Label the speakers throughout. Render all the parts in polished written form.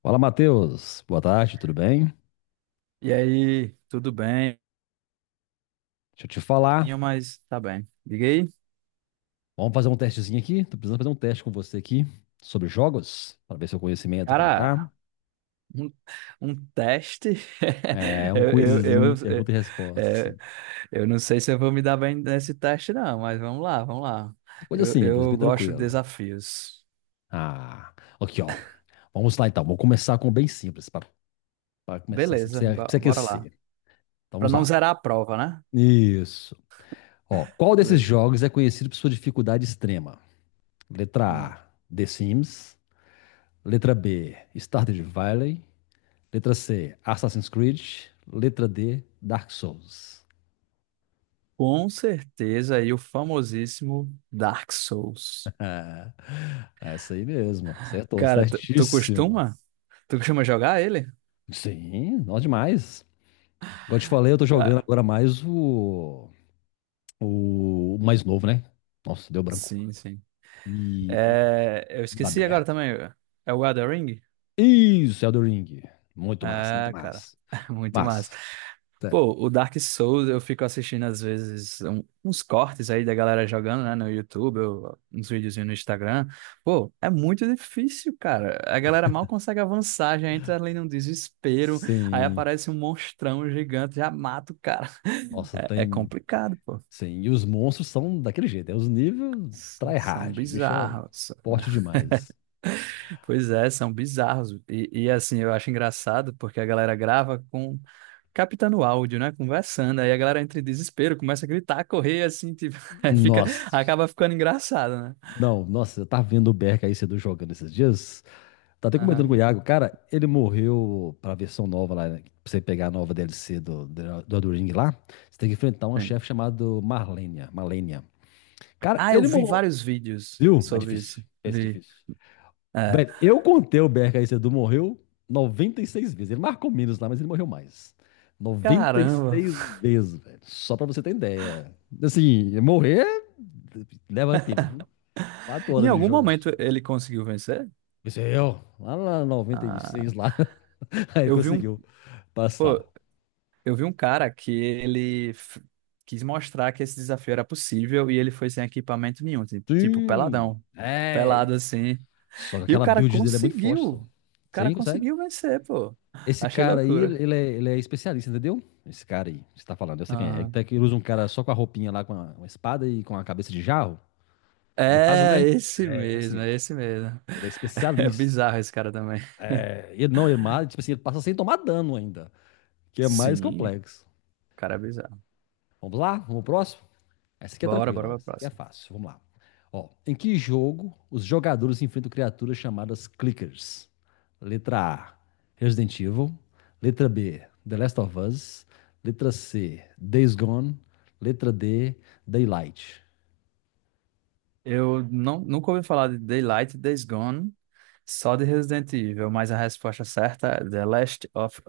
Speaker 1: Fala, Matheus. Boa tarde, tudo bem?
Speaker 2: E aí, tudo bem?
Speaker 1: Deixa eu te
Speaker 2: Tinha,
Speaker 1: falar.
Speaker 2: mas tá bem. Diga aí,
Speaker 1: Vamos fazer um testezinho aqui. Tô precisando fazer um teste com você aqui sobre jogos, para ver seu conhecimento como tá.
Speaker 2: cara, um, um teste?
Speaker 1: É um
Speaker 2: Eu, eu, eu,
Speaker 1: quizinho, pergunta e resposta,
Speaker 2: é, é,
Speaker 1: assim.
Speaker 2: eu não sei se eu vou me dar bem nesse teste, não, mas vamos lá, vamos lá.
Speaker 1: É coisa simples,
Speaker 2: Eu
Speaker 1: bem
Speaker 2: gosto de
Speaker 1: tranquilo.
Speaker 2: desafios.
Speaker 1: Ah, aqui, ó. Vamos lá então. Vou começar com bem simples, para começar assim, pra
Speaker 2: Beleza,
Speaker 1: você, pra você
Speaker 2: bora
Speaker 1: aquecer.
Speaker 2: lá.
Speaker 1: Então,
Speaker 2: Para
Speaker 1: vamos
Speaker 2: não
Speaker 1: lá.
Speaker 2: zerar a prova, né?
Speaker 1: Isso. Ó, qual desses
Speaker 2: Beleza.
Speaker 1: jogos é conhecido por sua dificuldade extrema? Letra
Speaker 2: Hum.
Speaker 1: A, The Sims. Letra B, Stardew Valley. Letra C, Assassin's Creed. Letra D, Dark Souls.
Speaker 2: Com certeza, aí o famosíssimo Dark Souls.
Speaker 1: Essa aí mesmo, acertou,
Speaker 2: Cara, tu
Speaker 1: certíssimo.
Speaker 2: costuma? Tu costuma jogar ele?
Speaker 1: Sim, nós demais. Igual eu te falei, eu tô jogando
Speaker 2: Cara,
Speaker 1: agora mais o mais novo, né? Nossa, deu branco.
Speaker 2: sim.
Speaker 1: E o
Speaker 2: É, eu
Speaker 1: mundo
Speaker 2: esqueci agora
Speaker 1: aberto.
Speaker 2: também. É o Elden Ring?
Speaker 1: Isso, Elden Ring. Muito massa, muito
Speaker 2: É, cara.
Speaker 1: massa.
Speaker 2: Muito massa.
Speaker 1: Massa, sério.
Speaker 2: Pô, o Dark Souls eu fico assistindo às vezes uns cortes aí da galera jogando, né, no YouTube, uns videozinhos no Instagram. Pô, é muito difícil, cara. A galera mal consegue avançar, já entra ali num desespero, aí
Speaker 1: Sim.
Speaker 2: aparece um monstrão gigante, já mata o cara.
Speaker 1: Nossa,
Speaker 2: É, é
Speaker 1: tem.
Speaker 2: complicado, pô.
Speaker 1: Sim. E os monstros são daquele jeito. É os níveis
Speaker 2: São
Speaker 1: tryhard. O bicho é
Speaker 2: bizarros.
Speaker 1: forte demais.
Speaker 2: Pois é, são bizarros. Assim, eu acho engraçado porque a galera grava com captando áudio, né? Conversando. Aí a galera entra em desespero, começa a gritar, correr, assim, tipo, aí fica,
Speaker 1: Nossa,
Speaker 2: acaba ficando engraçado, né?
Speaker 1: não, nossa, eu tava vendo o Berk aí cedo jogando esses dias. Tá até comentando com o
Speaker 2: Aham,
Speaker 1: Iago, cara, ele morreu pra versão nova lá, né? Pra você pegar a nova DLC do Elden Ring lá, você tem que enfrentar uma
Speaker 2: sim.
Speaker 1: chefe chamada Marlenia, Malenia. Cara,
Speaker 2: Ah, eu
Speaker 1: ele
Speaker 2: vi
Speaker 1: morreu.
Speaker 2: vários vídeos
Speaker 1: Viu? É
Speaker 2: sobre
Speaker 1: difícil.
Speaker 2: isso.
Speaker 1: Esse é
Speaker 2: Vi.
Speaker 1: difícil.
Speaker 2: É.
Speaker 1: Velho, eu contei o Berk aí cedo, morreu 96 vezes. Ele marcou menos lá, mas ele morreu mais. noventa e
Speaker 2: Caramba.
Speaker 1: seis vezes, velho. Só pra você ter ideia. Assim, morrer leva tempo. Quatro
Speaker 2: Em
Speaker 1: horas de
Speaker 2: algum momento
Speaker 1: jogatina.
Speaker 2: ele conseguiu vencer?
Speaker 1: Isso é eu. Lá na 96
Speaker 2: Ah,
Speaker 1: lá. Aí ele
Speaker 2: eu vi um.
Speaker 1: conseguiu
Speaker 2: Pô,
Speaker 1: passar.
Speaker 2: eu vi um cara que ele quis mostrar que esse desafio era possível e ele foi sem equipamento nenhum, tipo
Speaker 1: Sim!
Speaker 2: peladão, pelado
Speaker 1: É!
Speaker 2: assim.
Speaker 1: Só que
Speaker 2: E
Speaker 1: aquela build dele é muito forte,
Speaker 2: o
Speaker 1: só.
Speaker 2: cara
Speaker 1: Sim, consegue?
Speaker 2: conseguiu vencer, pô.
Speaker 1: Esse
Speaker 2: Achei
Speaker 1: cara aí,
Speaker 2: loucura.
Speaker 1: ele é especialista, entendeu? Esse cara aí, que você tá falando, eu sei quem é. Ele,
Speaker 2: Aham.
Speaker 1: que ele usa um cara só com a roupinha lá, uma espada e com a cabeça de jarro, de vaso,
Speaker 2: É
Speaker 1: né?
Speaker 2: esse
Speaker 1: É, esse
Speaker 2: mesmo,
Speaker 1: mesmo.
Speaker 2: é esse mesmo.
Speaker 1: Ele é
Speaker 2: É
Speaker 1: especialista.
Speaker 2: bizarro esse cara também.
Speaker 1: É, ele não, ele mata, tipo assim, ele passa sem tomar dano ainda, que é mais
Speaker 2: Sim, o
Speaker 1: complexo.
Speaker 2: cara é bizarro.
Speaker 1: Vamos lá? Vamos pro próximo? Essa aqui é
Speaker 2: Bora,
Speaker 1: tranquila,
Speaker 2: bora
Speaker 1: ó.
Speaker 2: pra
Speaker 1: Essa aqui é
Speaker 2: próxima.
Speaker 1: fácil. Vamos lá. Ó, em que jogo os jogadores enfrentam criaturas chamadas clickers? Letra A, Resident Evil. Letra B, The Last of Us. Letra C, Days Gone. Letra D, Daylight.
Speaker 2: Eu não, nunca ouvi falar de Daylight, Days Gone, só de Resident Evil, mas a resposta certa é The Last of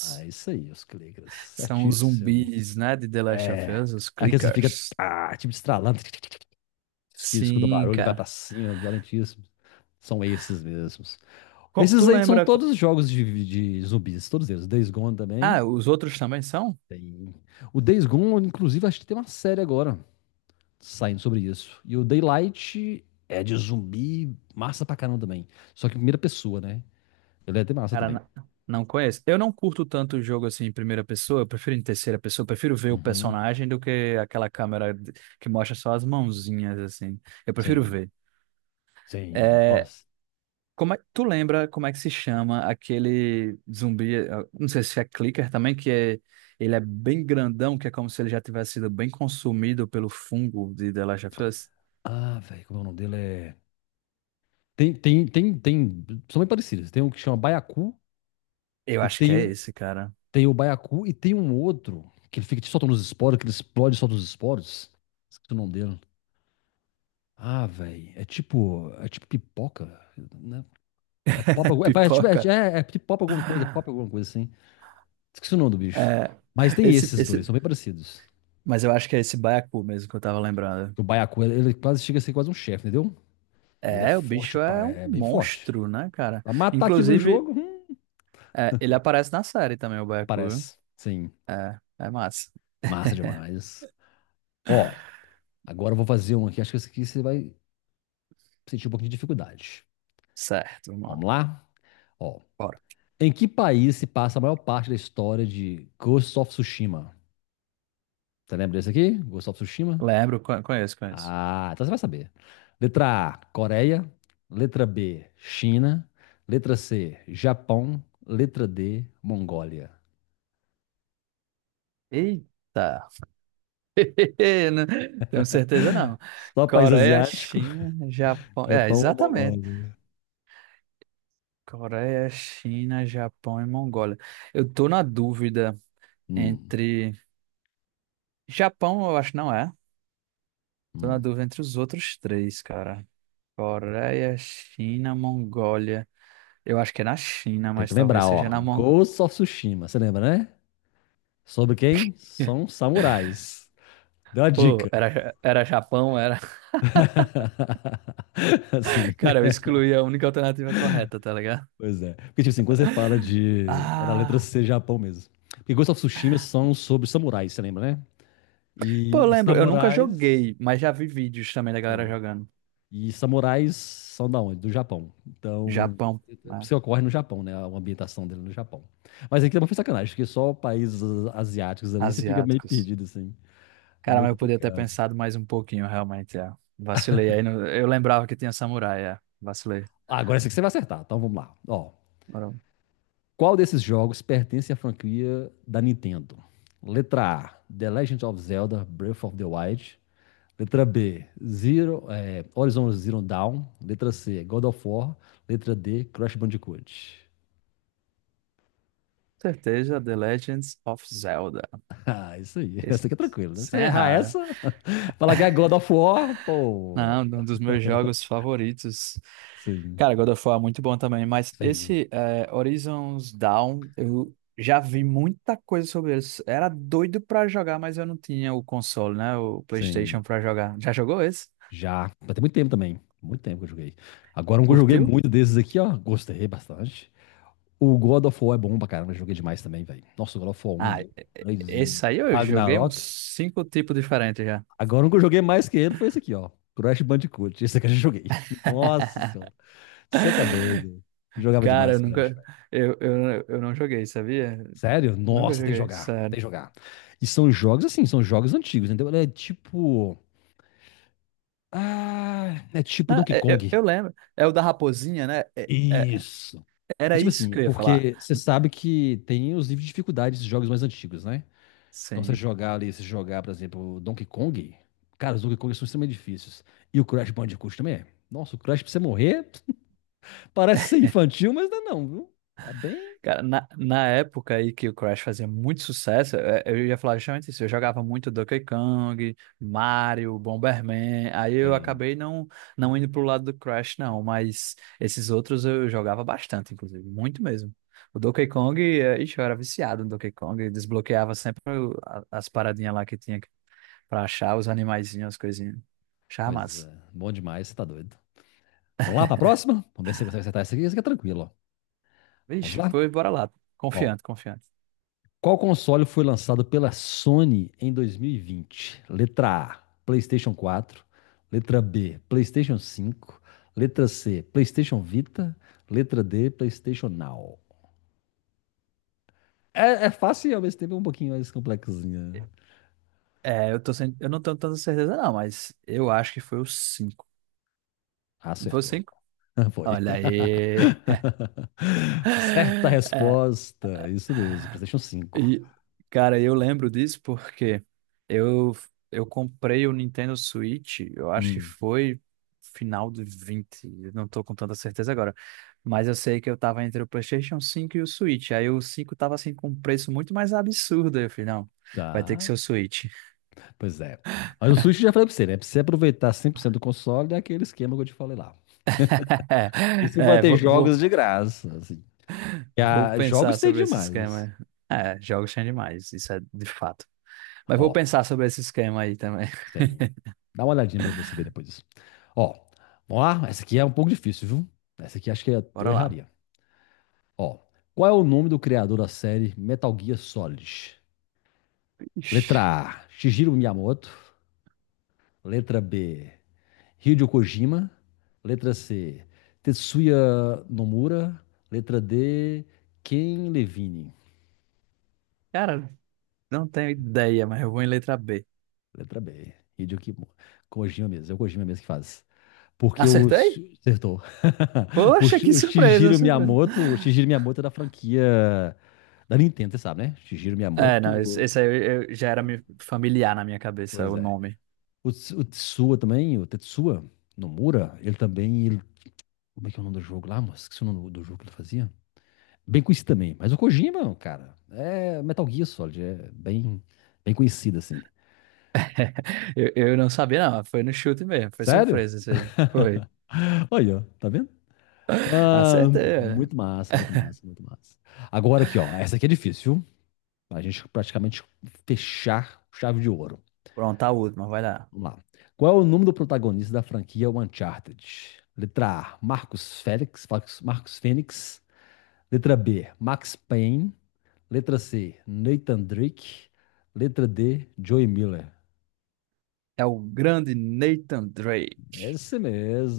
Speaker 1: Ah, é isso aí, os clickers.
Speaker 2: São os
Speaker 1: Certíssimo.
Speaker 2: zumbis, né, de The Last of
Speaker 1: É.
Speaker 2: Us, os
Speaker 1: Aqueles que fica,
Speaker 2: clickers.
Speaker 1: tipo, estralando, que escuta
Speaker 2: Sim,
Speaker 1: barulho e vai pra
Speaker 2: cara.
Speaker 1: cima, violentíssimo. São esses mesmos.
Speaker 2: Tu
Speaker 1: Esses aí são
Speaker 2: lembra?
Speaker 1: todos jogos de zumbis, todos eles. Days Gone também.
Speaker 2: Ah, os outros também são?
Speaker 1: Tem. O Days Gone, inclusive, acho que tem uma série agora saindo sobre isso. E o Daylight é de zumbi, massa pra caramba também. Só que primeira pessoa, né? Ele é de massa
Speaker 2: Cara,
Speaker 1: também.
Speaker 2: não conheço. Eu não curto tanto o jogo assim em primeira pessoa, eu prefiro em terceira pessoa, eu prefiro ver o
Speaker 1: Uhum.
Speaker 2: personagem do que aquela câmera que mostra só as mãozinhas, assim. Eu prefiro
Speaker 1: Sim,
Speaker 2: ver.
Speaker 1: sim.
Speaker 2: É,
Speaker 1: Nossa.
Speaker 2: como é, tu lembra como é que se chama aquele zumbi? Não sei se é clicker também, que é, ele é bem grandão, que é como se ele já tivesse sido bem consumido pelo fungo de The Last of Us.
Speaker 1: Ah, velho, como é o nome dele? É... Tem. São bem parecidos. Tem um que chama Baiacu,
Speaker 2: Eu
Speaker 1: e
Speaker 2: acho que é
Speaker 1: tem,
Speaker 2: esse, cara.
Speaker 1: tem o Baiacu, e tem um outro que ele fica te soltando os esporos, que ele explode e solta os esporos. Esqueci o nome dele. Ah, velho, é tipo pipoca, né? É pop,
Speaker 2: Pipoca.
Speaker 1: tipo pop alguma coisa, é pop alguma coisa assim. Esqueci o nome do bicho.
Speaker 2: É,
Speaker 1: Mas tem esses dois,
Speaker 2: esse,
Speaker 1: são bem parecidos.
Speaker 2: mas eu acho que é esse baiacu mesmo que eu tava lembrando.
Speaker 1: O baiacu, ele quase chega a ser quase um chefe, entendeu? E ele é
Speaker 2: É, o
Speaker 1: forte,
Speaker 2: bicho
Speaker 1: pá,
Speaker 2: é um
Speaker 1: é bem forte.
Speaker 2: monstro, né, cara?
Speaker 1: Pra matar aquilo no
Speaker 2: Inclusive,
Speaker 1: jogo,
Speaker 2: é, ele aparece na série também, o baiacu. Viu?
Speaker 1: aparece. Sim,
Speaker 2: É, é massa.
Speaker 1: massa demais. Ó, agora eu vou fazer um aqui, acho que esse aqui você vai sentir um pouquinho de dificuldade.
Speaker 2: Certo, vamos
Speaker 1: Vamos
Speaker 2: lá.
Speaker 1: lá? Ó,
Speaker 2: Bora.
Speaker 1: em que país se passa a maior parte da história de Ghost of Tsushima? Você lembra desse aqui? Ghost of Tsushima?
Speaker 2: Lembro, conheço, conheço.
Speaker 1: Ah, então você vai saber. Letra A, Coreia. Letra B, China. Letra C, Japão. Letra D, Mongólia.
Speaker 2: Eita. Não tenho certeza não.
Speaker 1: Só país
Speaker 2: Coreia,
Speaker 1: asiático,
Speaker 2: China, Japão. É,
Speaker 1: Japão ou
Speaker 2: exatamente.
Speaker 1: Mongólia?
Speaker 2: Coreia, China, Japão e Mongólia. Eu tô na dúvida.
Speaker 1: Hum,
Speaker 2: Entre. Japão, eu acho que não é. Tô na
Speaker 1: hum.
Speaker 2: dúvida entre os outros três, cara. Coreia, China, Mongólia. Eu acho que é na China,
Speaker 1: Tem que
Speaker 2: mas talvez
Speaker 1: lembrar,
Speaker 2: seja
Speaker 1: ó.
Speaker 2: na Mongólia.
Speaker 1: Ghost of Tsushima, você lembra, né? Sobre quem? São samurais. Deu a
Speaker 2: Pô,
Speaker 1: dica.
Speaker 2: era, era Japão, era.
Speaker 1: Assim,
Speaker 2: Cara, eu excluí a única alternativa correta, tá ligado?
Speaker 1: pois é. Porque, tipo assim, quando você fala de. Era a letra
Speaker 2: Ah.
Speaker 1: C, Japão mesmo. Porque Ghost of Tsushima são sobre samurais, você lembra, né?
Speaker 2: Pô, eu
Speaker 1: E
Speaker 2: lembro, eu nunca
Speaker 1: samurais
Speaker 2: joguei, mas já vi vídeos também da galera
Speaker 1: tem.
Speaker 2: jogando.
Speaker 1: E samurais são da onde? Do Japão. Então,
Speaker 2: Japão, né?
Speaker 1: se ocorre no Japão, né? A ambientação dele no Japão. Mas aqui também foi sacanagem, porque só países asiáticos ali você fica meio
Speaker 2: Asiáticos.
Speaker 1: perdido, assim. É
Speaker 2: Cara,
Speaker 1: meio
Speaker 2: mas eu podia ter
Speaker 1: complicado.
Speaker 2: pensado mais um pouquinho, realmente, é. Vacilei. Aí eu lembrava que tinha samurai, é. Vacilei.
Speaker 1: Ah, agora esse aqui você vai acertar, então vamos lá. Ó, qual desses jogos pertence à franquia da Nintendo? Letra A, The Legend of Zelda Breath of the Wild. Letra B, Horizon Zero Dawn. Letra C, God of War. Letra D, Crash Bandicoot.
Speaker 2: Certeza, The Legends of Zelda.
Speaker 1: Ah, isso aí.
Speaker 2: Esse-
Speaker 1: Essa aqui é tranquila, né? Você
Speaker 2: Sem
Speaker 1: errar
Speaker 2: errar, né?
Speaker 1: essa, falar que é God of War, pô.
Speaker 2: Não, um dos meus jogos favoritos.
Speaker 1: Sim,
Speaker 2: Cara, God of War é muito bom também, mas
Speaker 1: sim,
Speaker 2: esse é, Horizons Dawn, eu já vi muita coisa sobre isso. Era doido pra jogar, mas eu não tinha o console, né? O PlayStation
Speaker 1: sim.
Speaker 2: pra jogar. Já jogou esse?
Speaker 1: Já. Mas tem muito tempo também. Muito tempo que eu joguei. Agora um que eu joguei
Speaker 2: Curtiu?
Speaker 1: muito desses aqui, ó. Gostei bastante. O God of War é bom pra caramba. Eu joguei demais também, velho. Nossa, o God of War 1,
Speaker 2: Ah, e-
Speaker 1: 2, 3 e
Speaker 2: esse aí eu joguei uns
Speaker 1: Ragnarok.
Speaker 2: cinco tipos diferentes já.
Speaker 1: Agora um que eu joguei mais que ele foi esse aqui, ó. Crash Bandicoot. Esse aqui eu já joguei. Nossa senhora. Você tá doido. Jogava
Speaker 2: Cara, eu
Speaker 1: demais Crash.
Speaker 2: nunca. Eu não joguei, sabia?
Speaker 1: Sério?
Speaker 2: Nunca
Speaker 1: Nossa, tem que
Speaker 2: joguei,
Speaker 1: jogar,
Speaker 2: sério.
Speaker 1: tem que jogar. E são jogos assim, são jogos antigos, entendeu? Ele é tipo. Ah, é tipo
Speaker 2: Não,
Speaker 1: Donkey Kong.
Speaker 2: eu lembro. É o da raposinha, né?
Speaker 1: Isso. É
Speaker 2: Era
Speaker 1: tipo
Speaker 2: isso
Speaker 1: assim,
Speaker 2: que eu ia falar.
Speaker 1: porque você sabe que tem os níveis de dificuldade desses jogos mais antigos, né? Então você
Speaker 2: Sim.
Speaker 1: jogar ali, se jogar, por exemplo, Donkey Kong, cara, os Donkey Kong são extremamente difíceis. E o Crash Bandicoot também é. Nossa, o Crash pra você morrer parece ser infantil, mas não é não, viu? É bem.
Speaker 2: Cara, na época aí que o Crash fazia muito sucesso, é, eu ia falar justamente isso. Eu jogava muito Donkey Kong, Mario, Bomberman. Aí eu
Speaker 1: Tem.
Speaker 2: acabei não, não indo pro lado do Crash, não. Mas esses outros eu jogava bastante, inclusive. Muito mesmo. O Donkey Kong, é, ixi, eu era viciado no Donkey Kong. Desbloqueava sempre as paradinhas lá que tinha pra achar, os animaizinhos, as coisinhas. Achava
Speaker 1: Pois
Speaker 2: massa.
Speaker 1: é, bom demais, você tá doido. Vamos lá pra próxima? Vamos ver se você consegue acertar essa aqui é tranquila. Vamos
Speaker 2: Vixe,
Speaker 1: lá?
Speaker 2: pois bora lá.
Speaker 1: Ó,
Speaker 2: Confiante, confiante.
Speaker 1: qual console foi lançado pela Sony em 2020? Letra A, PlayStation 4. Letra B, PlayStation 5. Letra C, PlayStation Vita. Letra D, PlayStation Now. É, é fácil e ao mesmo tempo é um pouquinho mais complexinha, né?
Speaker 2: É, eu tô sem... eu não tenho tanta certeza não, mas eu acho que foi o cinco. Não foi o
Speaker 1: Acertou.
Speaker 2: 5?
Speaker 1: Foi.
Speaker 2: Olha aí.
Speaker 1: Certa
Speaker 2: É,
Speaker 1: resposta. Isso mesmo, PlayStation 5.
Speaker 2: e, cara, eu lembro disso porque eu, eu comprei o Nintendo Switch, eu acho que
Speaker 1: Hum,
Speaker 2: foi final de 20. Eu não tô com tanta certeza agora, mas eu sei que eu tava entre o PlayStation 5 e o Switch, aí o 5 tava assim com um preço muito mais absurdo, aí eu falei, não, vai ter que
Speaker 1: tá.
Speaker 2: ser o Switch.
Speaker 1: Pois é. Mas o Switch eu já falei pra você, né? Pra você aproveitar 100% do console, é aquele esquema que eu te falei lá. E se
Speaker 2: É,
Speaker 1: bater jogos de graça, assim.
Speaker 2: vou pensar
Speaker 1: Jogos tem
Speaker 2: sobre esse
Speaker 1: demais.
Speaker 2: esquema. É, jogos são demais, isso é de fato. Mas vou
Speaker 1: Ó,
Speaker 2: pensar sobre esse esquema aí também.
Speaker 1: tem. Dá uma olhadinha pra você ver depois. Ó, vamos lá. Essa aqui é um pouco difícil, viu? Essa aqui acho que eu
Speaker 2: Bora lá.
Speaker 1: erraria. Ó, qual é o nome do criador da série Metal Gear Solid? Letra
Speaker 2: Ixi,
Speaker 1: A, Shigeru Miyamoto. Letra B, Hideo Kojima. Letra C, Tetsuya Nomura. Letra D, Ken Levine.
Speaker 2: cara, não tenho ideia, mas eu vou em letra B.
Speaker 1: Letra B, Hideo Kojima mesmo. É o Kojima mesmo que faz. Porque o.
Speaker 2: Acertei?
Speaker 1: Acertou. O,
Speaker 2: Poxa,
Speaker 1: Shi-
Speaker 2: que
Speaker 1: o
Speaker 2: surpresa,
Speaker 1: Shigeru
Speaker 2: surpresa.
Speaker 1: Miyamoto. O Shigeru Miyamoto é da franquia da Nintendo, você sabe, né? Shigeru
Speaker 2: É, não, esse
Speaker 1: Miyamoto.
Speaker 2: esse aí eu- já era familiar na minha cabeça,
Speaker 1: Pois
Speaker 2: o
Speaker 1: é.
Speaker 2: nome.
Speaker 1: O Tetsuya também, o Tetsuya Nomura, ele também. Como é que é o nome do jogo lá, moço? Esqueci o nome do jogo que ele fazia. Bem conhecido também. Mas o Kojima, cara, é Metal Gear Solid. É bem, bem conhecido, assim.
Speaker 2: Eu não sabia, não. Foi no chute mesmo. Foi
Speaker 1: Sério?
Speaker 2: surpresa isso aí. Foi.
Speaker 1: Olha, ó, tá vendo? Ah,
Speaker 2: Acertei. É.
Speaker 1: muito massa, muito massa, muito massa. Agora aqui, ó. Essa aqui é difícil, pra gente praticamente fechar com chave de ouro.
Speaker 2: Pronto, a última, vai lá.
Speaker 1: Vamos lá. Qual é o nome do protagonista da franquia Uncharted? Letra A, Marcos Fênix. Letra B, Max Payne. Letra C, Nathan Drake. Letra D, Joey Miller.
Speaker 2: É o grande Nathan Drake.
Speaker 1: Esse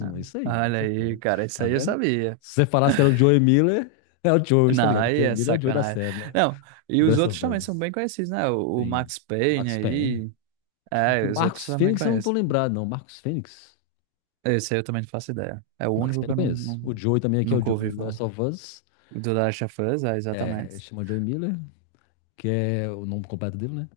Speaker 2: Ah,
Speaker 1: isso aí,
Speaker 2: olha aí,
Speaker 1: acertou.
Speaker 2: cara, isso
Speaker 1: Tá
Speaker 2: aí eu
Speaker 1: vendo?
Speaker 2: sabia.
Speaker 1: Se você falasse que era o Joey Miller, é o Joey, você tá
Speaker 2: Não,
Speaker 1: ligado? O
Speaker 2: aí
Speaker 1: Joey
Speaker 2: é
Speaker 1: Miller é o Joey da
Speaker 2: sacanagem.
Speaker 1: série, né?
Speaker 2: Não, e
Speaker 1: The
Speaker 2: os
Speaker 1: Last
Speaker 2: outros
Speaker 1: of
Speaker 2: também são
Speaker 1: Us.
Speaker 2: bem conhecidos, né? O
Speaker 1: Sim.
Speaker 2: Max Payne
Speaker 1: Max Payne.
Speaker 2: aí. É,
Speaker 1: O
Speaker 2: os outros
Speaker 1: Marcos
Speaker 2: também
Speaker 1: Fênix eu não tô
Speaker 2: conheço.
Speaker 1: lembrado, não. Marcos Fênix?
Speaker 2: Esse aí eu também não faço ideia. É o
Speaker 1: O Max
Speaker 2: único
Speaker 1: Payne
Speaker 2: que
Speaker 1: eu
Speaker 2: eu não,
Speaker 1: conheço.
Speaker 2: não-
Speaker 1: O Joey também aqui é o
Speaker 2: nunca
Speaker 1: Joey
Speaker 2: ouvi
Speaker 1: do The
Speaker 2: falar.
Speaker 1: Last of Us.
Speaker 2: O do Last of Us, é,
Speaker 1: É,
Speaker 2: exatamente.
Speaker 1: ele chama Joey Miller, que é o nome completo dele, né?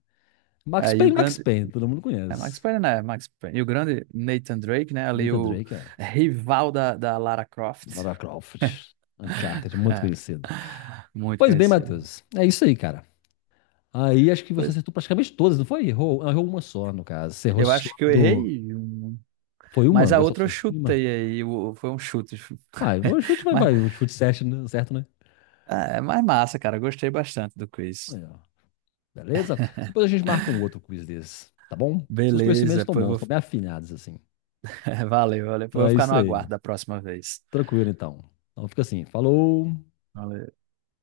Speaker 1: Max
Speaker 2: É, e o
Speaker 1: Payne, Max
Speaker 2: grande.
Speaker 1: Payne, todo mundo
Speaker 2: É Max
Speaker 1: conhece.
Speaker 2: Payne, né? Max Payne. E o grande Nathan Drake, né? Ali
Speaker 1: Nathan
Speaker 2: o
Speaker 1: Drake, é.
Speaker 2: rival da Lara Croft.
Speaker 1: Lara Croft, Uncharted, é muito
Speaker 2: É.
Speaker 1: conhecido.
Speaker 2: Muito
Speaker 1: Pois bem,
Speaker 2: conhecido.
Speaker 1: Matheus, é isso aí, cara. Aí acho que você
Speaker 2: Pois,
Speaker 1: acertou praticamente todas, não foi? Errou uma só, no caso. Você errou
Speaker 2: eu
Speaker 1: só
Speaker 2: acho que eu
Speaker 1: do...
Speaker 2: errei. Um.
Speaker 1: Foi
Speaker 2: Mas
Speaker 1: uma?
Speaker 2: a
Speaker 1: Ghost of
Speaker 2: outra eu
Speaker 1: Tsushima?
Speaker 2: chutei aí. Foi um chute.
Speaker 1: Vai, vai, o chute vai,
Speaker 2: Mas
Speaker 1: vai. O chute certo, né? Certo, né?
Speaker 2: é mais massa, cara. Eu gostei bastante do quiz.
Speaker 1: Aí, ó. Beleza? Depois a gente marca um outro quiz desse, tá bom? Seus conhecimentos
Speaker 2: Beleza,
Speaker 1: estão
Speaker 2: pois
Speaker 1: bons,
Speaker 2: vou.
Speaker 1: estão bem afinados, assim.
Speaker 2: Valeu, valeu. Pois eu
Speaker 1: Então
Speaker 2: vou
Speaker 1: é
Speaker 2: ficar no
Speaker 1: isso aí.
Speaker 2: aguardo da próxima vez.
Speaker 1: Tranquilo, então. Então fica assim. Falou.
Speaker 2: Valeu.